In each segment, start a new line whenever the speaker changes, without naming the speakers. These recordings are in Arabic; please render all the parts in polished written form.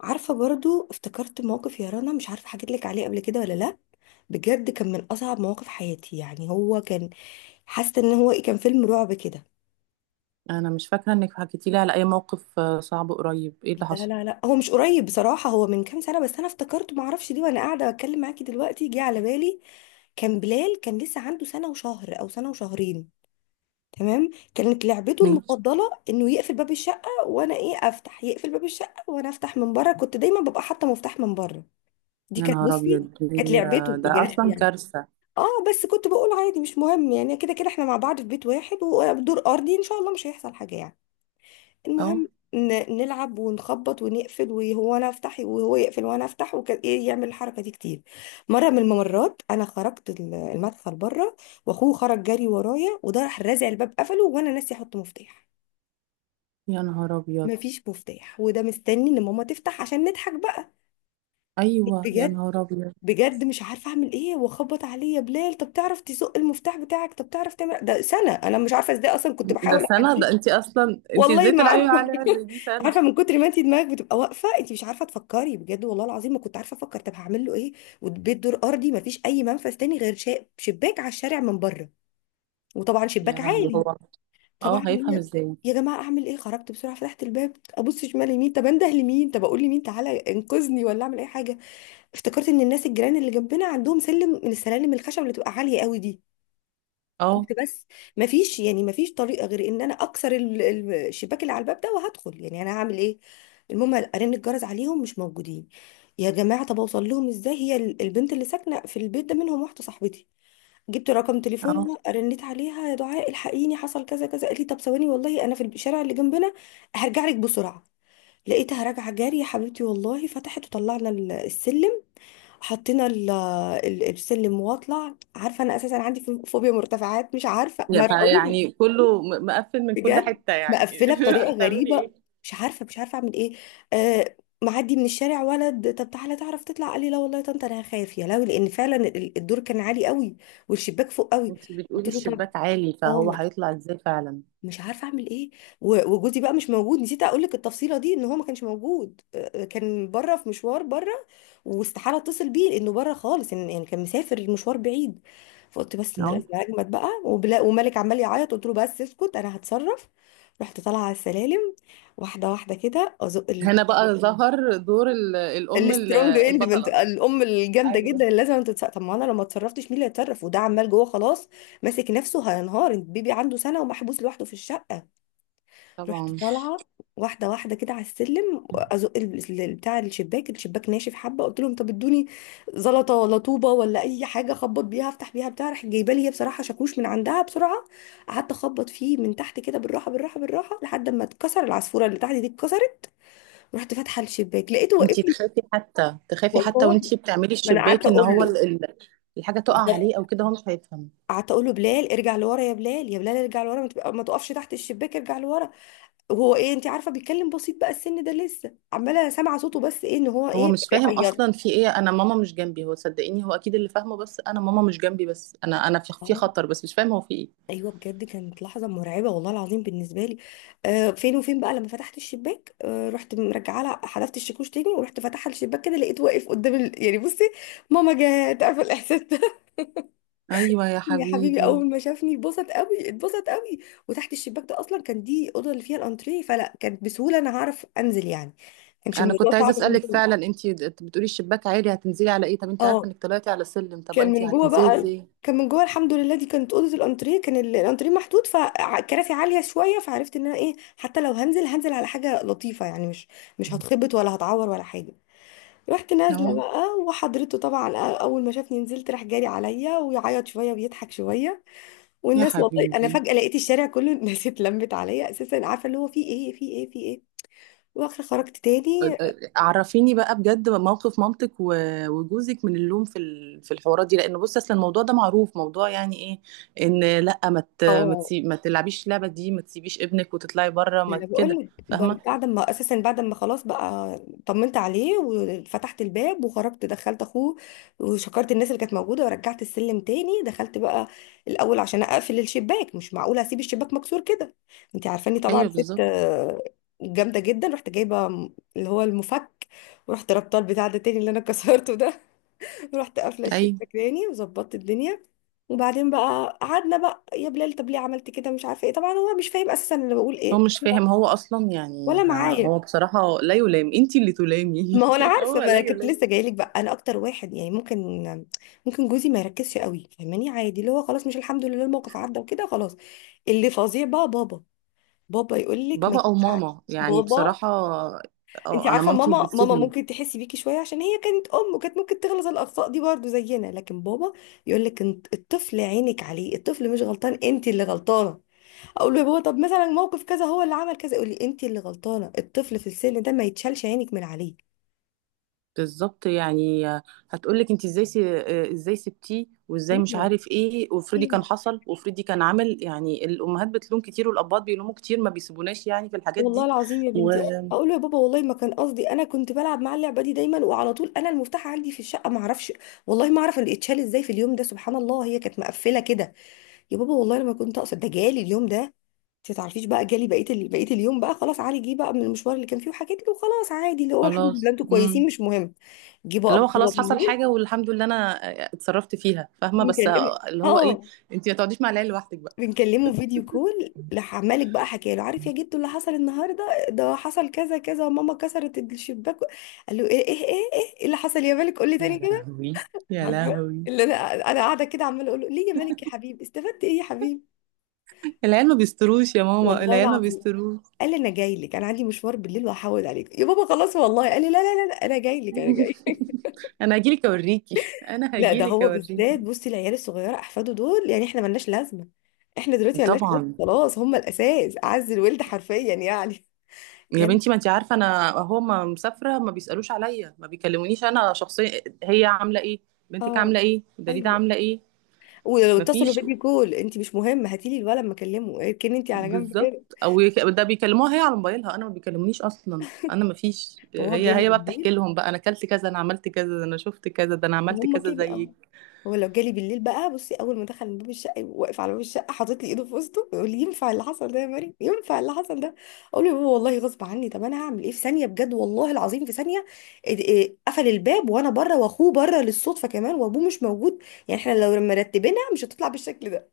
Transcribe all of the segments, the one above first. عارفة برضو افتكرت موقف يا رنا، مش عارفة حكيت لك عليه قبل كده ولا لا. بجد كان من أصعب مواقف حياتي، يعني هو كان حاسة إن هو كان فيلم رعب كده.
انا مش فاكره انك حكيتي لي على اي موقف، صعب. قريب؟ ايه اللي
لا
حصل؟
لا لا، هو مش قريب بصراحة، هو من كام سنة، بس أنا افتكرته، معرفش دي وأنا قاعدة بتكلم معاكي دلوقتي جه على بالي. كان بلال كان لسه عنده سنة وشهر أو سنة وشهرين. تمام. كانت لعبته
ماشي.
المفضلة إنه يقفل باب الشقة وأنا أفتح، يقفل باب الشقة وأنا أفتح من بره، كنت دايما ببقى حاطة مفتاح من بره. دي
يا
كانت،
نهار
بصي،
ابيض!
كانت لعبته
ده
بجد
اصلا
يعني.
كارثه.
اه، بس كنت بقول عادي مش مهم، يعني كده كده احنا مع بعض في بيت واحد ودور ارضي، ان شاء الله مش هيحصل حاجه يعني.
اه،
المهم، نلعب ونخبط ونقفل، وهو انا افتح وهو يقفل وانا افتح وكده، يعمل الحركه دي كتير. مره من الممرات انا خرجت المدخل بره، واخوه خرج جري ورايا، وده راح رازع الباب قفله وانا ناسي احط مفتاح.
يا نهار ابيض.
مفيش مفتاح، وده مستني ان ماما تفتح عشان نضحك بقى.
ايوه، يا
بجد،
نهار ابيض.
بجد مش عارفه اعمل ايه، واخبط عليه يا بلال، طب تعرف تزق المفتاح بتاعك، طب تعرف تعمل ده، سنه، انا مش عارفه ازاي، اصلا كنت
ده
بحاول
سنه،
احديه.
ده انت اصلا
والله
ازاي
ما
تلعبي
عارفه.
عليها زي دي سنه؟
عارفه من كتر ما انت دماغك بتبقى واقفه، انت مش عارفه تفكري، بجد والله العظيم ما كنت عارفه افكر، طب هعمل له ايه؟ والبيت دور ارضي ما فيش اي منفذ تاني غير شباك على الشارع من بره، وطبعا
يا
شباك
لهوي،
عالي.
هو
طبعا
اه هيفهم
هي.
ازاي؟
يا جماعه اعمل ايه؟ خرجت بسرعه، فتحت الباب، ابص شمال يمين، طب انده لمين، طب اقول لمين تعالى انقذني، ولا اعمل اي حاجه. افتكرت ان الناس الجيران اللي جنبنا عندهم سلم من السلالم الخشب اللي بتبقى عاليه قوي دي.
اه.
قلت بس، ما فيش يعني، ما فيش طريقه غير ان انا اكسر الشباك اللي على الباب ده وهدخل، يعني انا هعمل ايه؟ المهم ارن الجرس عليهم، مش موجودين. يا جماعه طب اوصل لهم ازاي؟ هي البنت اللي ساكنه في البيت ده منهم واحده صاحبتي. جبت رقم
اه.
تليفونها، رنيت عليها، يا دعاء الحقيني حصل كذا كذا، قالت لي طب ثواني والله انا في الشارع اللي جنبنا، هرجع لك بسرعه. لقيتها راجعه جاري يا حبيبتي، والله فتحت وطلعنا السلم. حطينا السلم واطلع، عارفه انا اساسا عندي فوبيا مرتفعات، مش عارفه، مرعوب
فيعني كله مقفل من كل
بجد.
حته يعني
مقفله بطريقه
هتعملي
غريبه.
ايه؟
مش عارفه اعمل ايه. آه. معدي من الشارع ولد، طب تعالى تعرف تطلع؟ قال لي لا والله يا طنط انا خايف. يا لهوي، لان فعلا الدور كان عالي قوي، والشباك فوق قوي.
انت
قلت
بتقولي
له طب،
الشباك عالي،
اه،
فهو هيطلع ازاي فعلا؟
مش عارفه اعمل ايه. وجوزي بقى مش موجود، نسيت اقول لك التفصيله دي، ان هو ما كانش موجود، كان بره في مشوار بره، واستحاله اتصل بيه انه بره خالص، يعني كان مسافر، المشوار بعيد. فقلت بس انا
اه.
لازم اجمد بقى، وبلا ومالك عمال يعيط، قلت له بس اسكت انا هتصرف. رحت طالعه على السلالم واحده واحده كده، ازق
هنا بقى ظهر دور الام
السترونج اندبنت،
البطله.
الام الجامده جدا
ايوه.
اللي لازم تتصرف، طب ما انا لو ما اتصرفتش مين اللي هيتصرف، وده عمال جوه خلاص ماسك نفسه هينهار، البيبي عنده سنه ومحبوس لوحده في الشقه. رحت
طبعا.
طالعه واحده واحده كده على السلم، ازق بتاع الشباك. الشباك ناشف حبه، قلت لهم طب ادوني زلطه ولا طوبه ولا اي حاجه اخبط بيها، افتح بيها بتاع، راحت جايبه لي هي بصراحه شاكوش من عندها بسرعه. قعدت اخبط فيه من تحت كده بالراحه بالراحه بالراحه، لحد ما اتكسر، العصفوره اللي تحت دي اتكسرت. رحت فاتحه الشباك لقيته
انتي
واقف لي.
تخافي حتى، تخافي حتى
والله
وانتي بتعملي
ما انا قعدت
الشباك، ان
اقول
هو
له.
الحاجه تقع
بالظبط.
عليه او كده، هو مش هيفهم.
قعدت اقول له بلال ارجع لورا، يا بلال يا بلال ارجع لورا، ما تقفش تحت الشباك، ارجع لورا. وهو انت عارفه بيتكلم بسيط بقى السن ده، لسه عماله سامعه صوته، بس ان هو
هو مش فاهم
بيعيط.
اصلا في ايه، انا ماما مش جنبي. هو صدقيني هو اكيد اللي فاهمه، بس انا ماما مش جنبي، بس انا في
اه.
خطر، بس مش فاهم هو في ايه.
ايوه بجد كانت لحظه مرعبه والله العظيم بالنسبه لي. آه فين وفين بقى، لما فتحت الشباك آه، رحت مرجعه لها، حذفت الشاكوش تاني، ورحت فاتحه الشباك كده، لقيت واقف قدام يعني بصي، ماما جت، عارفه الاحساس ده؟
ايوه يا
يا حبيبي،
حبيبي.
اول ما شافني اتبسط قوي اتبسط قوي. وتحت الشباك ده اصلا كان، دي اوضه اللي فيها الانتريه، فلا كانت بسهوله انا هعرف انزل يعني، كانش
انا كنت
الموضوع
عايزه
صعب من
اسالك
جوه.
فعلا، انتي بتقولي الشباك عالي، هتنزلي على ايه؟ طب انتي عارفه
اه،
انك طلعتي على سلم، طب
كان
انتي
من جوه
هتنزلي
بقى،
ازاي؟
كان من جوه، الحمد لله. دي كانت اوضه الانتريه، كان الانتريه محدود فكراسي عاليه شويه، فعرفت ان انا حتى لو هنزل هنزل على حاجه لطيفه، يعني مش، مش هتخبط ولا هتعور ولا حاجه. رحت نازله
اه
بقى وحضرته طبعا، اول ما شافني نزلت راح جاري عليا، ويعيط شويه ويضحك شويه.
يا
والناس، والله انا
حبيبي.
فجاه لقيت الشارع كله الناس اتلمت عليا، اساسا عارفه اللي هو في ايه في ايه في ايه. واخر خرجت تاني.
عرفيني بقى بجد، موقف مامتك وجوزك من اللوم في في الحوارات دي، لان بص اصلا الموضوع ده معروف، موضوع يعني ايه ان لا،
اه،
ما تلعبيش اللعبه دي، ما تسيبيش ابنك وتطلعي بره،
ما
ما
انا
كده.
بقول لك،
فاهمه.
بعد ما اساسا، بعد ما خلاص بقى طمنت عليه وفتحت الباب وخرجت، دخلت اخوه، وشكرت الناس اللي كانت موجوده، ورجعت السلم تاني، دخلت بقى الاول عشان اقفل الشباك، مش معقوله اسيب الشباك مكسور كده، انت عارفاني طبعا،
ايوه
ست
بالظبط.
جامده جدا. رحت جايبه اللي هو المفك، ورحت ربطه البتاع ده تاني اللي انا كسرته ده. رحت قافله
ايوه،
الشباك تاني، وظبطت الدنيا. وبعدين بقى قعدنا بقى، يا بلال طب ليه عملت كده؟ مش عارفه ايه، طبعا هو مش فاهم اساسا انا بقول
هو
ايه،
مش فاهم، هو اصلا يعني
ولا معايا.
هو بصراحه لا يلام، انتي اللي
ما هو
تلامي
انا عارفه،
هو
ما
لا
انا كنت
يلام.
لسه جايلك بقى، انا اكتر واحد يعني ممكن، ممكن جوزي ما يركزش قوي فاهماني، عادي، اللي هو خلاص مش، الحمد لله الموقف عدى وكده خلاص. اللي فظيع بقى بابا. بابا يقول لك ما
بابا او
ينفعش.
ماما، يعني
بابا،
بصراحه.
انت
اه، انا
عارفه
مامتي مش
ماما، ماما
بتسيبني.
ممكن تحسي بيكي شويه عشان هي كانت ام وكانت ممكن تغلط الاخطاء دي برضو زينا، لكن بابا يقول لك انت الطفل عينك عليه، الطفل مش غلطان، انت اللي غلطانه. اقول له يا بابا طب مثلا موقف كذا هو اللي عمل كذا، يقول لي انت اللي غلطانه، الطفل في السن ده ما يتشالش عينك من عليه.
بالظبط يعني. هتقولك انت ازاي ازاي سبتيه، وازاي مش
ايوه،
عارف ايه، وافرضي كان
ايوه.
حصل، وافرضي كان عمل. يعني الامهات بتلوم كتير، والاباء بيلوموا كتير، ما بيسيبوناش يعني في الحاجات
والله
دي.
العظيم يا بنتي، اقول له يا بابا والله ما كان قصدي، انا كنت بلعب مع اللعبه دي دايما وعلى طول انا المفتاح عندي في الشقه، ما اعرفش والله ما اعرف اللي اتشال ازاي في اليوم ده، سبحان الله هي كانت مقفله كده، يا بابا والله لما كنت اقصد ده، جالي اليوم ده. انت تعرفيش بقى جالي بقيه بقيه اليوم بقى، خلاص علي جه بقى من المشوار اللي كان فيه وحكيت له، خلاص عادي اللي هو الحمد لله
وخلاص
انتوا كويسين
امم
مش مهم. جه بقى
اللي هو
بابا
خلاص حصل
بالليل،
حاجه، والحمد لله انا اتصرفت فيها فاهمه، بس
بيكلمني،
اللي هو ايه،
اه،
انت ما تقعديش مع العيال لوحدك بقى.
بنكلمه فيديو كول، راح عمالك بقى حكى له عارف يا جدو اللي حصل النهارده؟ ده حصل كذا كذا، وماما كسرت الشباك. قال له ايه ايه ايه؟ إيه اللي حصل يا مالك قول لي تاني
يا
كده.
لهوي، يا
عارفه
لهوي.
اللي انا، انا قاعده كده عماله اقول له ليه يا مالك يا حبيبي، استفدت ايه يا حبيبي.
العيال ما بيستروش يا ماما،
والله
العيال ما
العظيم
بيستروش.
قال لي انا جاي لك، انا عندي مشوار بالليل وهحود عليك يا بابا خلاص، والله قال لي لا لا لا لا، انا جاي لك انا جاي لك.
انا هجيلك اوريكي، انا
لا ده
هجيلك
هو
اوريكي.
بالذات، بصي العيال الصغيره احفاده دول، يعني احنا ملناش لازمه، احنا دلوقتي ملناش لازمه
طبعا.
خلاص، هم الاساس، اعز الولد حرفيا يعني.
يا بنتي، ما انت عارفه انا اهو ما مسافره، ما بيسالوش عليا، ما بيكلمونيش انا شخصيا، هي عامله ايه؟ بنتك
اه،
عامله ايه؟ دليده
ايوه.
عامله ايه؟
ولو
ما
اتصلوا
فيش.
فيديو كول انت مش مهم، هاتيلي الولد ما اكلمه، اركني انت على جنب كده.
بالظبط. او ده بيكلموها هي على موبايلها، انا ما بيكلمونيش اصلا، انا ما فيش،
وهو
هي
جالي
هي بقى بتحكي
بالليل،
لهم بقى انا اكلت كذا، انا عملت كذا، ده انا شفت كذا، ده انا عملت
وهم
كذا
كده. اه،
زيك.
هو لو جالي بالليل بقى، بصي، اول ما دخل من باب الشقه يبقى واقف على باب الشقه حاطط لي ايده في وسطه يقول لي ينفع اللي حصل ده يا مريم؟ ينفع اللي حصل ده؟ اقول له يا بابا والله غصب عني، طب انا هعمل ايه؟ في ثانيه بجد والله العظيم في ثانيه، إد- إيه، قفل الباب وانا بره واخوه بره للصدفه كمان وابوه مش موجود، يعني احنا لو مرتبينها مش هتطلع بالشكل ده.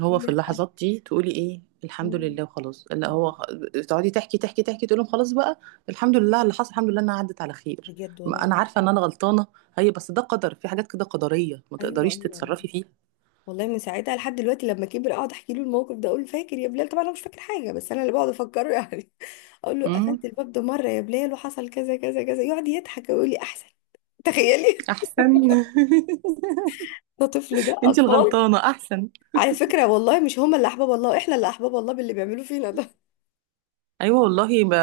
هو في
لا.
اللحظات دي تقولي ايه؟ الحمد
مم.
لله وخلاص. لا،
آه،
هو تقعدي تحكي، تحكي، تحكي، تقول لهم خلاص بقى. الحمد لله على اللي حصل، الحمد لله انها عدت على خير.
بجد والله
ما انا عارفه ان
العظيم.
انا غلطانه، هي بس ده قدر، في حاجات كده قدريه ما
ايوه،
تقدريش
ايوه.
تتصرفي فيها.
والله من ساعتها لحد دلوقتي لما كبر اقعد احكي له الموقف ده، اقول له فاكر يا بلال؟ طبعا انا مش فاكر حاجه، بس انا اللي بقعد افكره يعني. اقول له
امم.
قفلت الباب ده مره يا بلال وحصل كذا كذا كذا، يقعد يضحك ويقول لي احسن. تخيلي.
احسن.
ده طفل، ده
انت
اطفال،
الغلطانه، احسن.
على فكره والله مش هما اللي احباب الله، احنا اللي احباب الله باللي بيعملوه فينا ده.
ايوه والله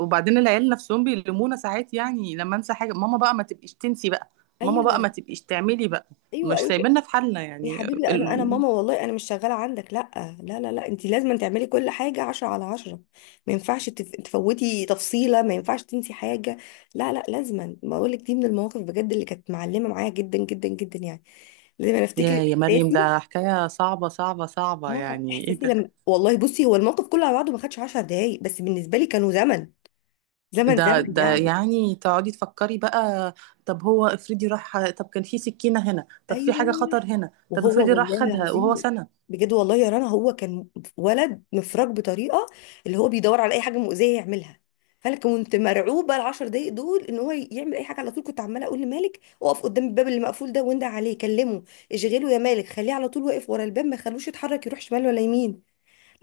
وبعدين العيال نفسهم بيلمونا ساعات، يعني لما انسى حاجه، ماما بقى ما تبقيش تنسي بقى. ماما
ايوه
بقى ما تبقيش تعملي بقى.
ايوه
مش
ايوه.
سايبيننا في حالنا
يا
يعني.
حبيبي انا، انا ماما، والله انا مش شغاله عندك، لا لا لا، لا انت لازم تعملي كل حاجه عشرة على عشرة، ما ينفعش تفوتي تفصيله، ما ينفعش تنسي حاجه. لا لا، لازما بقول لك دي من المواقف بجد اللي كانت معلمه معايا جدا جدا جدا يعني. لازم انا افتكر
يا مريم،
احساسي،
ده حكاية صعبة، صعبة، صعبة،
اه،
يعني ايه
احساسي
ده؟
لما، والله بصي هو الموقف كله على بعضه ما خدش 10 دقايق، بس بالنسبه لي كانوا زمن، زمن
ده
زمن
ده
يعني.
يعني تقعدي تفكري بقى. طب هو افرضي راح، طب كان في سكينة هنا، طب في
ايوه،
حاجة خطر هنا، طب
وهو
افرضي راح
والله
خدها
العظيم،
وهو سنة.
بجد والله يا رنا هو كان ولد مفرج بطريقه، اللي هو بيدور على اي حاجه مؤذيه يعملها. فانا كنت مرعوبه العشر دقايق دول ان هو يعمل اي حاجه، على طول كنت عماله اقول لمالك اقف قدام الباب اللي مقفول ده وندع عليه كلمه، اشغله يا مالك، خليه على طول واقف ورا الباب، ما خلوش يتحرك يروح شمال ولا يمين،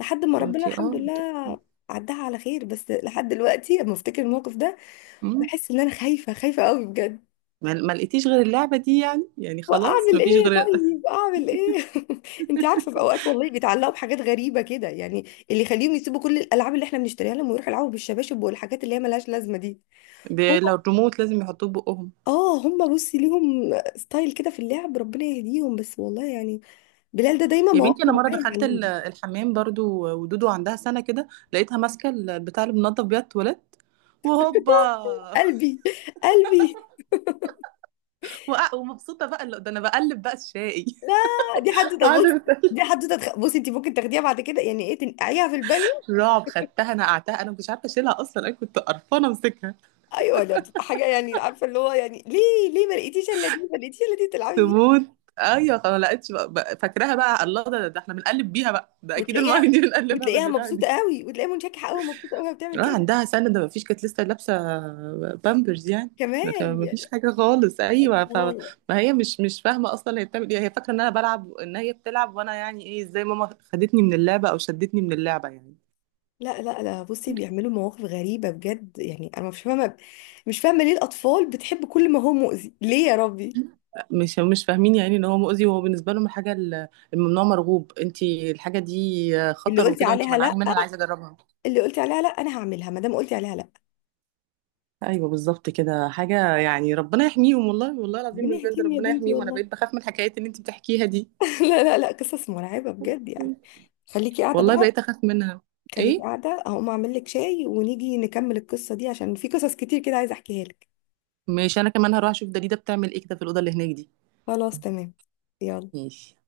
لحد ما ربنا
وانتي
الحمد لله عدها على خير. بس لحد دلوقتي لما افتكر الموقف ده
مم.
بحس ان انا خايفه، خايفه قوي بجد.
ما لقيتيش غير اللعبة دي يعني خلاص
واعمل ايه
مفيش غير.
طيب؟ اعمل ايه؟ انت عارفه في اوقات والله بيتعلقوا بحاجات غريبه كده، يعني اللي يخليهم يسيبوا كل الالعاب اللي احنا بنشتريها لهم، ويروحوا يلعبوا بالشباشب والحاجات اللي هي ملهاش لازمه دي. هو،
لو الريموت لازم يحطوه بقهم.
اه، هم بصي ليهم ستايل كده في اللعب، ربنا يهديهم بس والله يعني، بلال ده دايما
يا بنتي، انا
مواقفه
مره
معايا
دخلت
معلمه.
الحمام برضو، ودودو عندها سنه كده، لقيتها ماسكه بتاع اللي بنضف بيها التواليت، وهوبا!
قلبي، قلبي.
ومبسوطه بقى ده انا بقلب بقى الشاي.
لا، دي حد،
قاعده
بصي،
بت-
دي حدوته بصي انت ممكن تاخديها بعد كده، يعني ايه تنقعيها في البانيو؟
رعب. خدتها نقعتها، انا مش عارفه اشيلها اصلا، انا كنت قرفانه امسكها.
ايوه، ده بتبقى حاجه يعني، عارفه اللي هو يعني ليه، ليه ما لقيتيش الا دي، ما لقيتيش الا دي تلعبي؟
تموت. ايوه خلاص، ما لقيتش بقى فاكراها بقى، الله، ده احنا بنقلب بيها بقى، ده اكيد الميه
وتلاقيها،
دي بنقلبها
وتلاقيها
بالبتاع
مبسوطه
دي.
قوي وتلاقيها منشكحه قوي ومبسوطه قوي وهي بتعمل
اه،
كده
عندها سنه، ده ما فيش، كانت لسه لابسه بامبرز يعني.
كمان
ما فيش
يعني.
حاجه خالص، ايوه فما
الله.
هي مش فاهمه اصلا هي بتعمل ايه. هي فاكره ان انا بلعب، ان هي بتلعب، وانا يعني ايه، ازاي ماما خدتني من اللعبه او شدتني من اللعبه يعني.
لا لا لا، بصي بيعملوا مواقف غريبه بجد يعني، انا مش فاهمه، مش فاهمه ليه الاطفال بتحب كل ما هو مؤذي، ليه يا ربي.
مش فاهمين يعني ان هو مؤذي، وهو بالنسبه لهم الحاجه الممنوع مرغوب، انت الحاجه دي
اللي
خطر
قلتي
وكده، وانت
عليها لا،
منعاني منها انا عايزه اجربها.
اللي قلتي عليها لا، انا هعملها ما دام قلتي عليها لا.
ايوه بالظبط، كده حاجه يعني. ربنا يحميهم، والله، والله العظيم
ربنا
بجد
يهديهم يا
ربنا
بنتي
يحميهم. انا
والله.
بقيت بخاف من الحكايات اللي انت بتحكيها دي،
لا لا لا، قصص مرعبه بجد يعني، خليكي قاعده
والله
بقى،
بقيت اخاف منها.
خليكي
ايه.
قاعده هقوم اعمل لك شاي ونيجي نكمل القصه دي عشان في قصص كتير كده عايزه احكيها لك.
ماشي، انا كمان هروح اشوف دليده بتعمل ايه كده في الاوضه اللي هناك دي.
خلاص تمام. يلا.
ماشي.